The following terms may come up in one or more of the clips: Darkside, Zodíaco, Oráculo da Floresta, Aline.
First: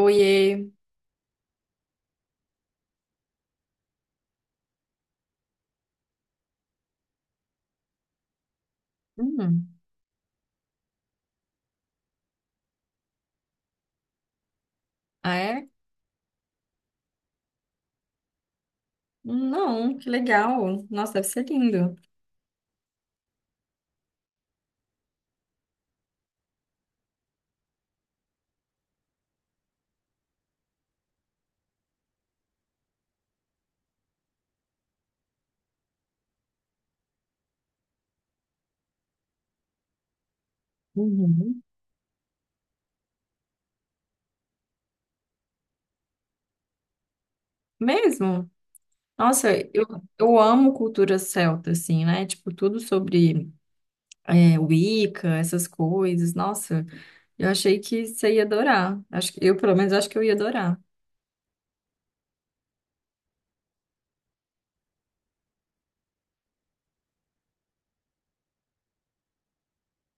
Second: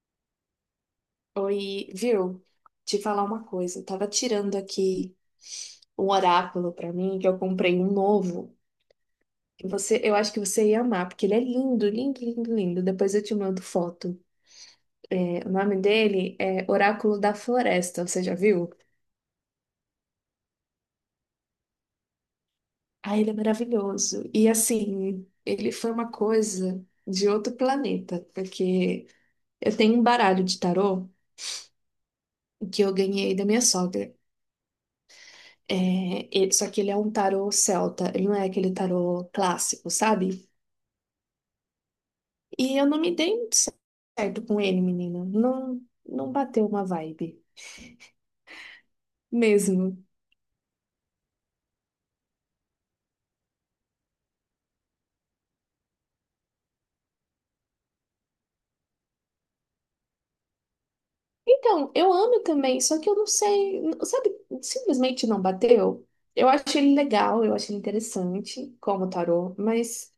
Oiê. Oi, viu? Te falar uma coisa. Eu tava tirando aqui um oráculo pra mim, que eu comprei um novo. E Hum, você, eu acho que você ia amar, porque ele é lindo, lindo, lindo, lindo. Depois eu te mando foto. ah, É, o é? nome dele é Oráculo da Floresta, você já viu? Não, que legal. Nossa, deve ser lindo. Ah, ele é maravilhoso. E assim, ele foi uma coisa de outro planeta, porque eu tenho um baralho de tarô que eu ganhei da minha sogra. Só que ele é um tarô celta, ele não é aquele tarô clássico, sabe? Uhum. E eu não me dei muito certo com ele, menina. Não, não bateu uma vibe Mesmo? Nossa, eu, mesmo. eu amo cultura celta, assim, né? Tipo, tudo sobre Wicca, essas coisas. Nossa, eu achei que você ia adorar. Acho que, eu, pelo menos, acho que eu ia adorar. Então, eu amo também, só que eu não sei, sabe? Simplesmente não bateu. Eu acho ele legal, eu acho ele interessante como tarô, mas,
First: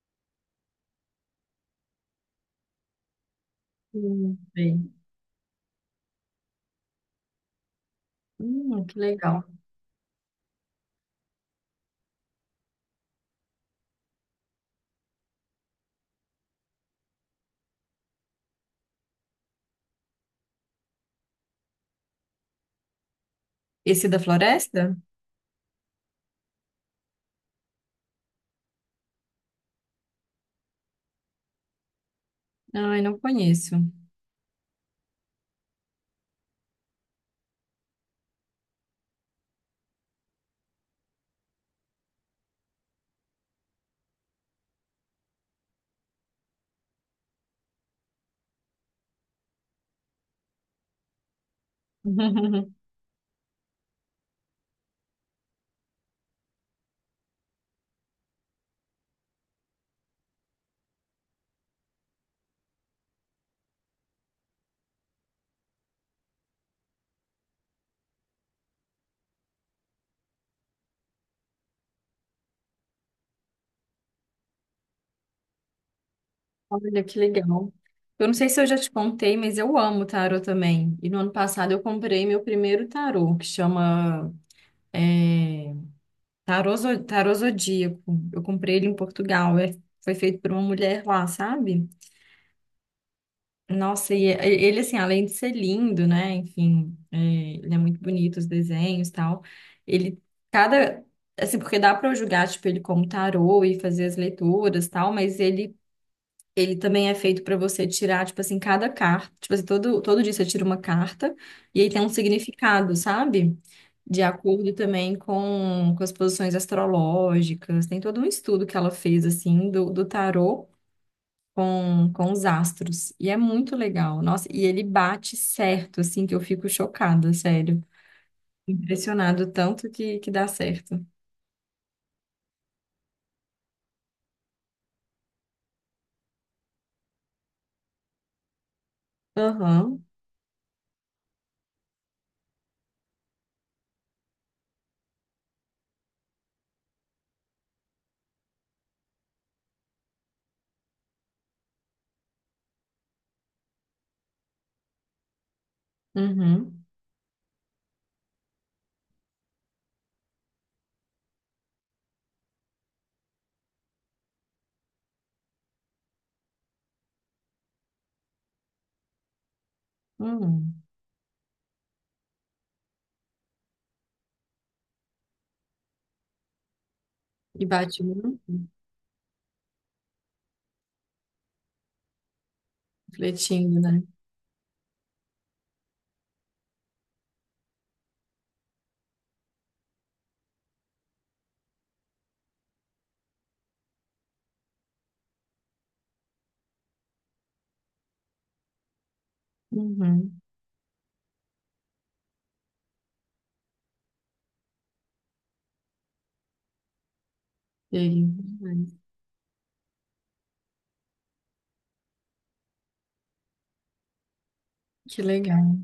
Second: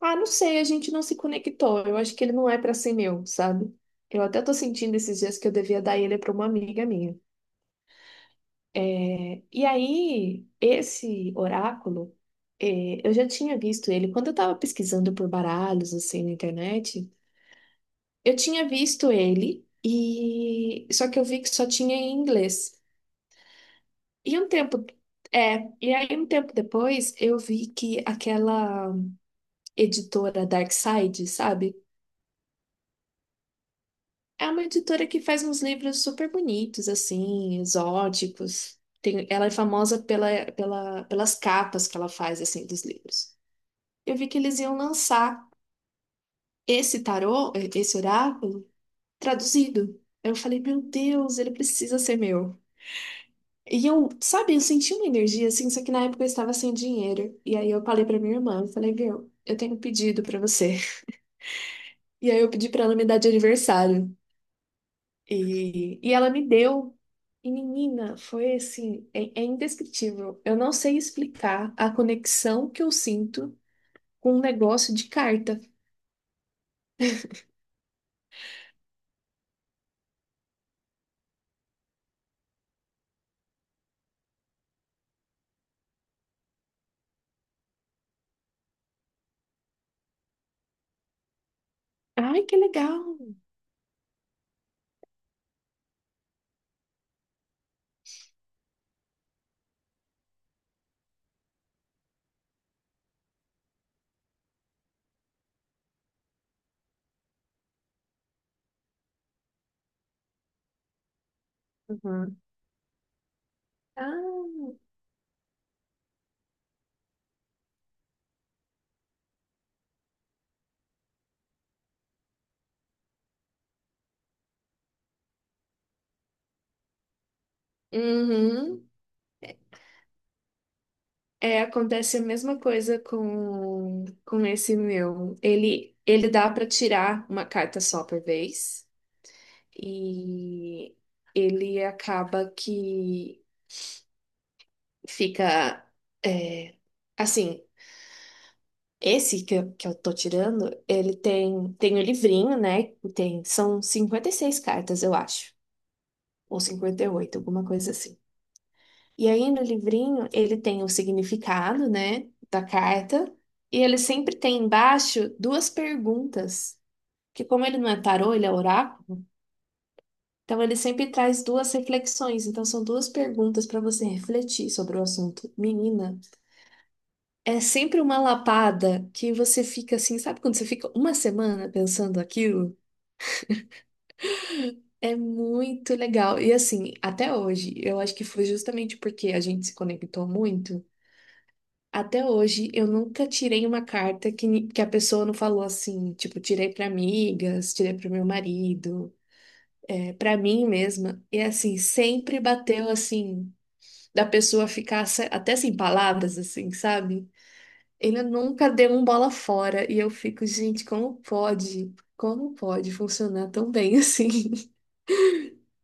ah, não sei, a gente não se conectou. Eu acho que ele não é pra ser meu, sabe? Eu até tô Bem. sentindo esses dias que eu devia dar ele pra uma amiga minha. Que legal. E aí, esse oráculo, eu já tinha visto ele quando eu estava pesquisando por baralhos assim na internet. Eu tinha visto ele e só que eu vi que só tinha em inglês. Esse da E um tempo floresta? E aí um tempo depois eu vi que aquela editora Darkside, sabe? Ai, não conheço. É uma editora que faz uns livros super bonitos assim, exóticos. Tem, ela é famosa pelas capas que ela faz assim dos livros. Eu vi que eles iam lançar esse tarô, esse oráculo, traduzido. Eu falei, meu Deus, ele precisa ser meu. E eu, sabe, eu senti uma energia assim, só que na época eu estava sem dinheiro. E aí eu falei pra minha irmã, eu falei, viu, eu tenho um pedido pra você. E aí eu pedi pra ela me dar de aniversário. E ela me deu. E menina, foi assim, é indescritível. Eu não sei explicar a conexão que eu sinto com um negócio de carta. Olha que legal. Eu não sei se eu já te contei, mas eu amo tarô também. E no ano passado eu comprei meu primeiro tarô, que chama é, tarô Zodíaco. Eu comprei ele em Portugal. Foi feito por uma mulher lá, sabe? Ai, que legal! Nossa, e ele, assim, além de ser lindo, né? Enfim, é, ele é muito bonito, os desenhos e tal. Ele, cada. Assim, porque dá para eu julgar, tipo, ele como tarô e fazer as leituras e tal, mas ele também é feito para você tirar, tipo assim, cada carta. Tipo assim, todo dia você tira uma carta e aí tem um Uhum. significado, sabe? De acordo Ah. também com as posições astrológicas. Tem todo um estudo que ela fez, assim, do tarô com os astros. E é muito legal. Nossa, e ele bate certo, assim, que eu fico chocada, sério. Uhum. Impressionado tanto que dá certo. É, acontece a mesma coisa com esse meu. Ele dá para tirar uma carta só por vez Aham, e ele acaba que fica é, assim. Esse que eu tô tirando, ele tem o livrinho, né? Tem, são 56 cartas, eu acho, ou uhum, 58 alguma coisa assim. E aí no livrinho ele tem o significado, né, da carta, e ele sempre tem embaixo duas perguntas, que como ele não é tarô, ele é oráculo, então uhum. ele sempre traz duas reflexões, então são duas perguntas para você refletir sobre o assunto. Menina, é E sempre bate uma muito, lapada que você fica assim, sabe quando você fica uma semana pensando aquilo? refletindo, né? É muito legal. E assim, até hoje, eu acho que foi justamente porque a gente se conectou muito. Até hoje, eu nunca tirei uma carta que, que a pessoa não falou assim, tipo, tirei para amigas, tirei para o meu marido, é, para Uhum. mim mesma. E assim, sempre bateu assim, da pessoa ficar até sem palavras, assim, sabe? Ele Sei. nunca deu um bola fora. E eu fico, gente, como pode? Como pode funcionar tão bem assim? Que legal.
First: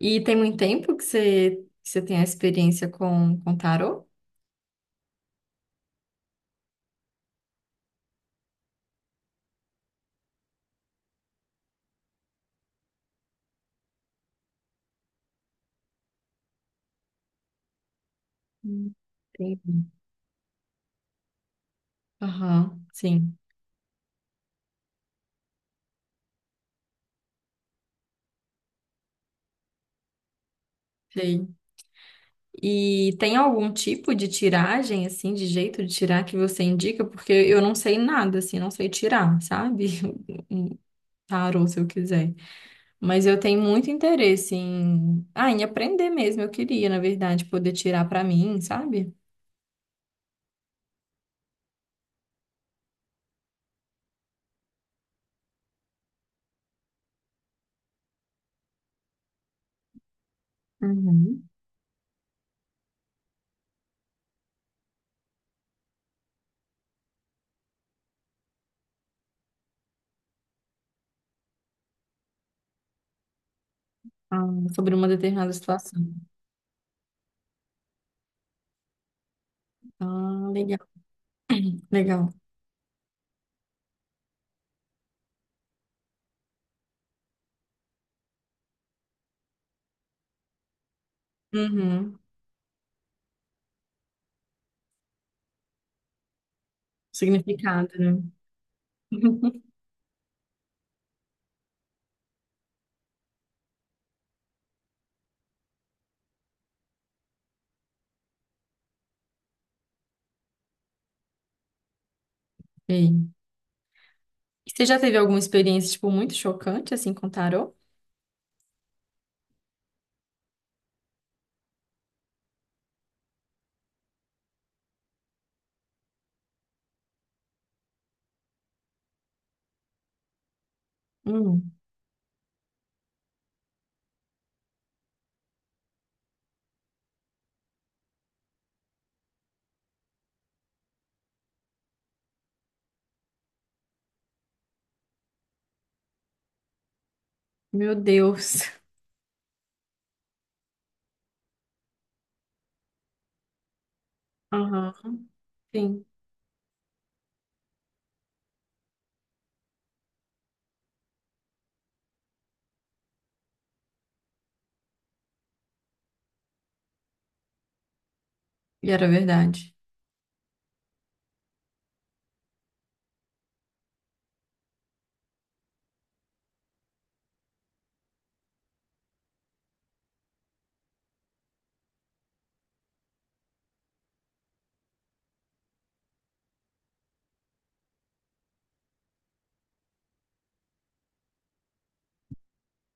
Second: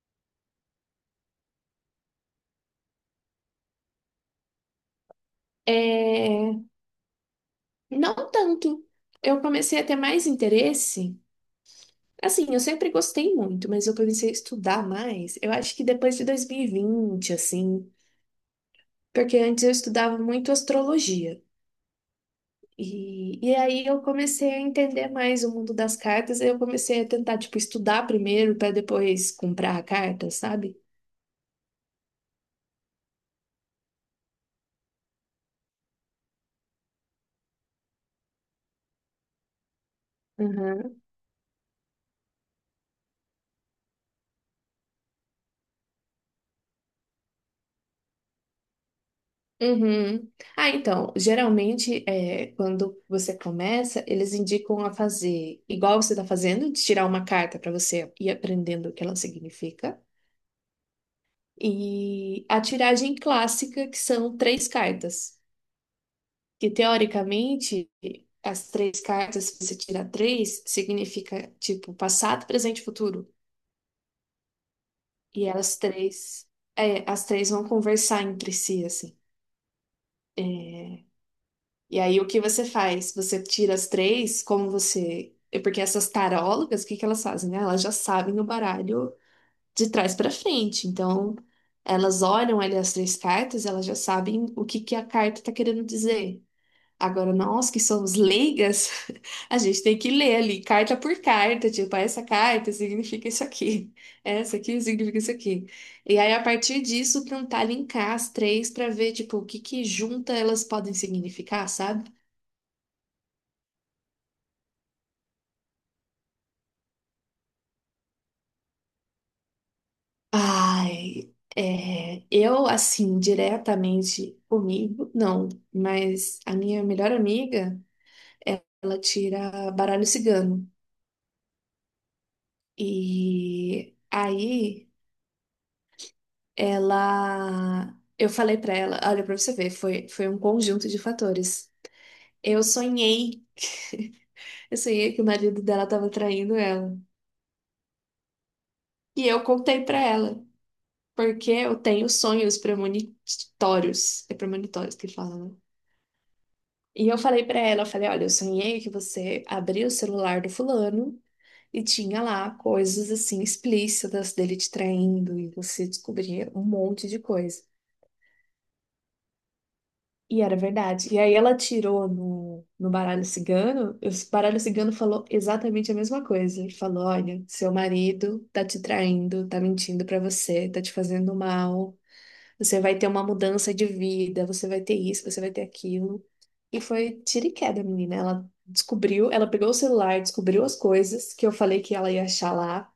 E tem muito tempo que você tem a experiência com tarô? É, não tanto. Eu comecei a ter mais interesse. Assim, eu sempre gostei muito, mas eu comecei a estudar mais, eu acho que depois de 2020, assim, Hum, porque antes eu Entendi. estudava muito astrologia. Aham, sim, E aí eu comecei a entender mais o mundo das cartas, e eu comecei a tentar, tipo, estudar primeiro para depois comprar a carta, sabe? sei. E tem algum tipo de tiragem, assim, de jeito de tirar que você indica? Porque eu não sei nada, assim, não sei tirar, sabe? Um Uhum. tarô, se eu quiser. Mas eu tenho muito interesse em, ah, em aprender mesmo. Eu queria, na verdade, poder tirar pra mim, sabe? Uhum. Ah, então, geralmente, é, quando você começa, eles indicam a fazer igual você está fazendo, de tirar uma carta para você ir aprendendo o que ela significa. Uhum. E a tiragem clássica, que são três cartas. Que teoricamente, as três cartas, se você tirar três, significa tipo passado, presente e futuro. Ah, sobre uma E determinada elas situação. três, é, as três vão conversar entre si, assim. Ah, legal. E aí o Legal. que você faz? Você tira as três, como você. Porque essas tarólogas, o que que elas fazem, né? Elas já sabem o baralho de trás para frente. Então, Uhum. elas olham ali as três cartas, elas já sabem o que que a carta tá querendo dizer. Agora, nós que Significado, somos né? leigas, a gente tem que ler ali, carta por carta, tipo, ah, essa carta significa isso aqui, essa aqui significa isso aqui. E aí, a partir disso, tentar linkar as três para ver, tipo, o que que junta elas podem significar, sabe? Ei. E você já teve alguma experiência, tipo, muito chocante, assim, com tarô? Ai, é, eu, assim, diretamente comigo, não, mas a minha melhor amiga, ela tira baralho cigano. Hum, E aí. Ela, eu falei pra ela, olha, pra você ver, foi um conjunto de fatores. Eu sonhei, eu sonhei que o marido dela tava traindo ela. Meu Deus. E eu contei pra ela, porque eu tenho sonhos premonitórios. É premonitórios que Aham. fala, né? Sim. E eu falei pra ela, eu falei, olha, eu sonhei que você abriu o celular do fulano e tinha lá coisas assim explícitas dele te traindo e você descobria um monte de coisa. E era verdade. E era verdade. E aí ela tirou no baralho cigano, e o baralho cigano falou exatamente a mesma coisa. Ele falou: olha, seu marido tá te traindo, tá mentindo pra você, tá te fazendo mal, você vai ter uma mudança de vida, você vai ter isso, você vai ter aquilo. E foi tiro e queda, menina. Ela descobriu, ela pegou o celular, descobriu as coisas que eu falei que ela ia achar lá.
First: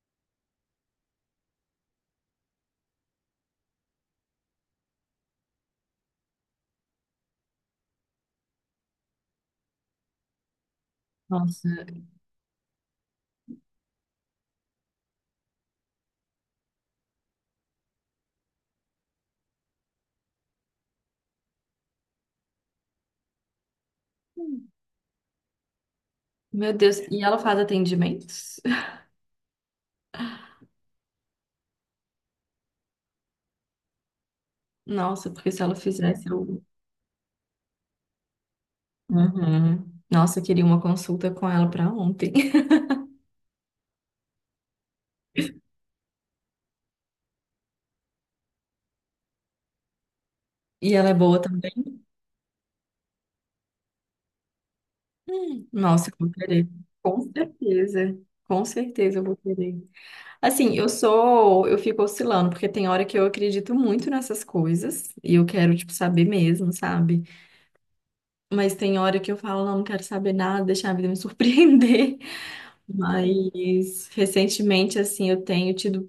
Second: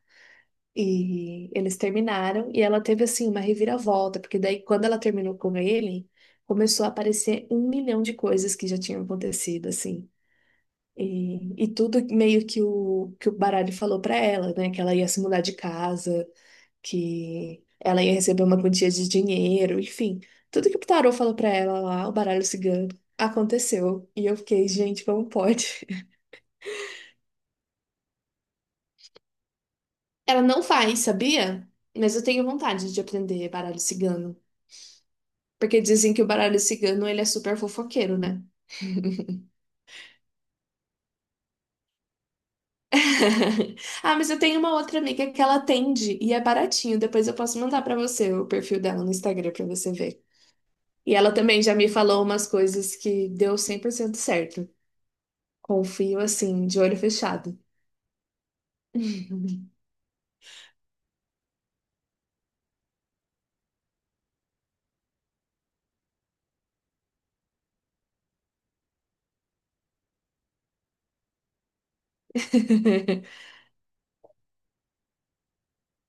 E eles terminaram e ela teve assim uma reviravolta, porque daí quando ela terminou com ele, começou a aparecer um milhão de coisas que já tinham acontecido assim. E, Nossa. e tudo meio que o baralho falou pra ela, né, que ela ia se mudar de casa, que ela ia receber uma quantia de dinheiro, enfim, tudo que o tarô falou pra ela lá, o baralho cigano, aconteceu. E eu fiquei, gente, como pode? Meu Deus. E ela faz atendimentos? Ela não faz, sabia? Mas eu tenho vontade de aprender baralho cigano. Nossa, porque se ela Porque dizem que fizesse, o baralho eu... cigano, ele é super fofoqueiro, né? Uhum. Nossa, eu queria uma consulta com ela pra ontem. Ah, mas eu tenho uma outra amiga que ela atende e é baratinho. Depois eu posso mandar pra você o perfil dela no Instagram pra você ver. E ela é E ela boa também também? já me falou umas coisas que deu 100% certo. Nossa, eu Confio vou assim, querer. de olho Com fechado. certeza. Com certeza eu vou querer. Assim, eu sou, eu fico oscilando, porque tem hora que eu acredito muito nessas coisas e eu quero, tipo, saber mesmo, sabe? Mas tem hora que eu falo, não, não quero saber nada, deixar a vida me surpreender. Mas recentemente, assim, eu tenho tido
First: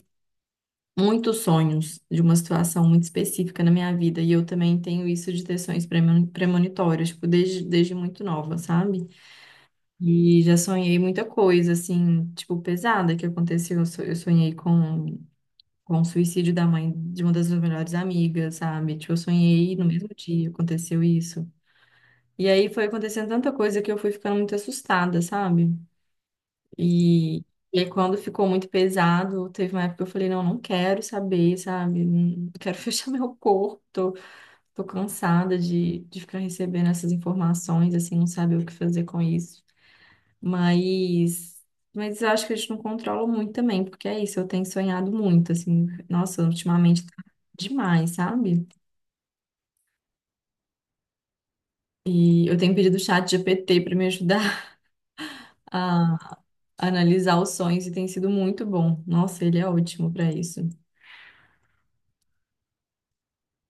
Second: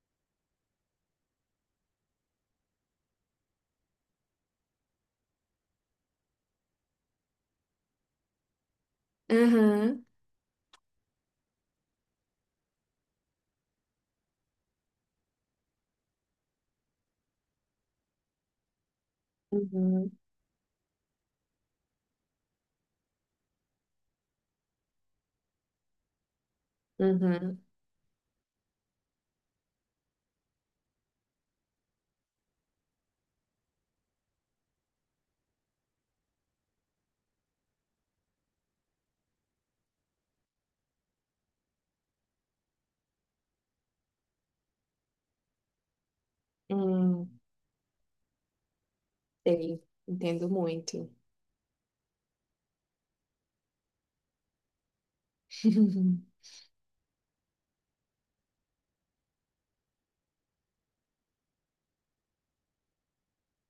muitos sonhos de uma situação muito específica na minha vida e eu também tenho isso de ter sonhos premonitórios, tipo, desde muito nova, sabe? Uhum, E já sonhei muita coisa, assim, tipo, pesada que aconteceu. Eu sonhei com o suicídio da mãe de uma das minhas melhores amigas, sabe? Tipo, eu sonhei no mesmo uhum, dia, aconteceu isso. E aí foi acontecendo tanta coisa que eu fui ficando muito assustada, sabe? E, uhum, e aí quando ficou muito pesado, teve uma época que eu falei, não, não quero saber, sabe? Não quero fechar meu corpo, tô cansada de ficar recebendo essas informações, assim, não saber o que fazer com isso. Mas, mas eu acho que a gente não controla muito também, porque é isso, eu tenho sonhado muito, assim, nossa, ultimamente tá hum, demais, sabe? sei. Entendo muito. E eu tenho pedido o chat GPT para me ajudar a analisar os sonhos e tem sido muito bom. Nossa, ele é ótimo para isso.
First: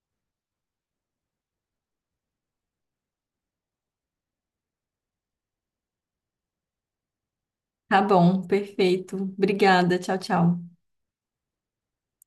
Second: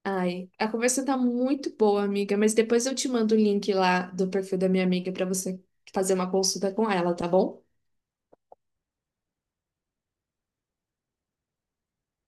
Ai, a conversa tá muito boa, amiga, mas depois eu te mando o link lá do perfil da minha amiga pra você fazer uma consulta com ela, tá bom? Tá bom, perfeito. Obrigada, tchau, tchau.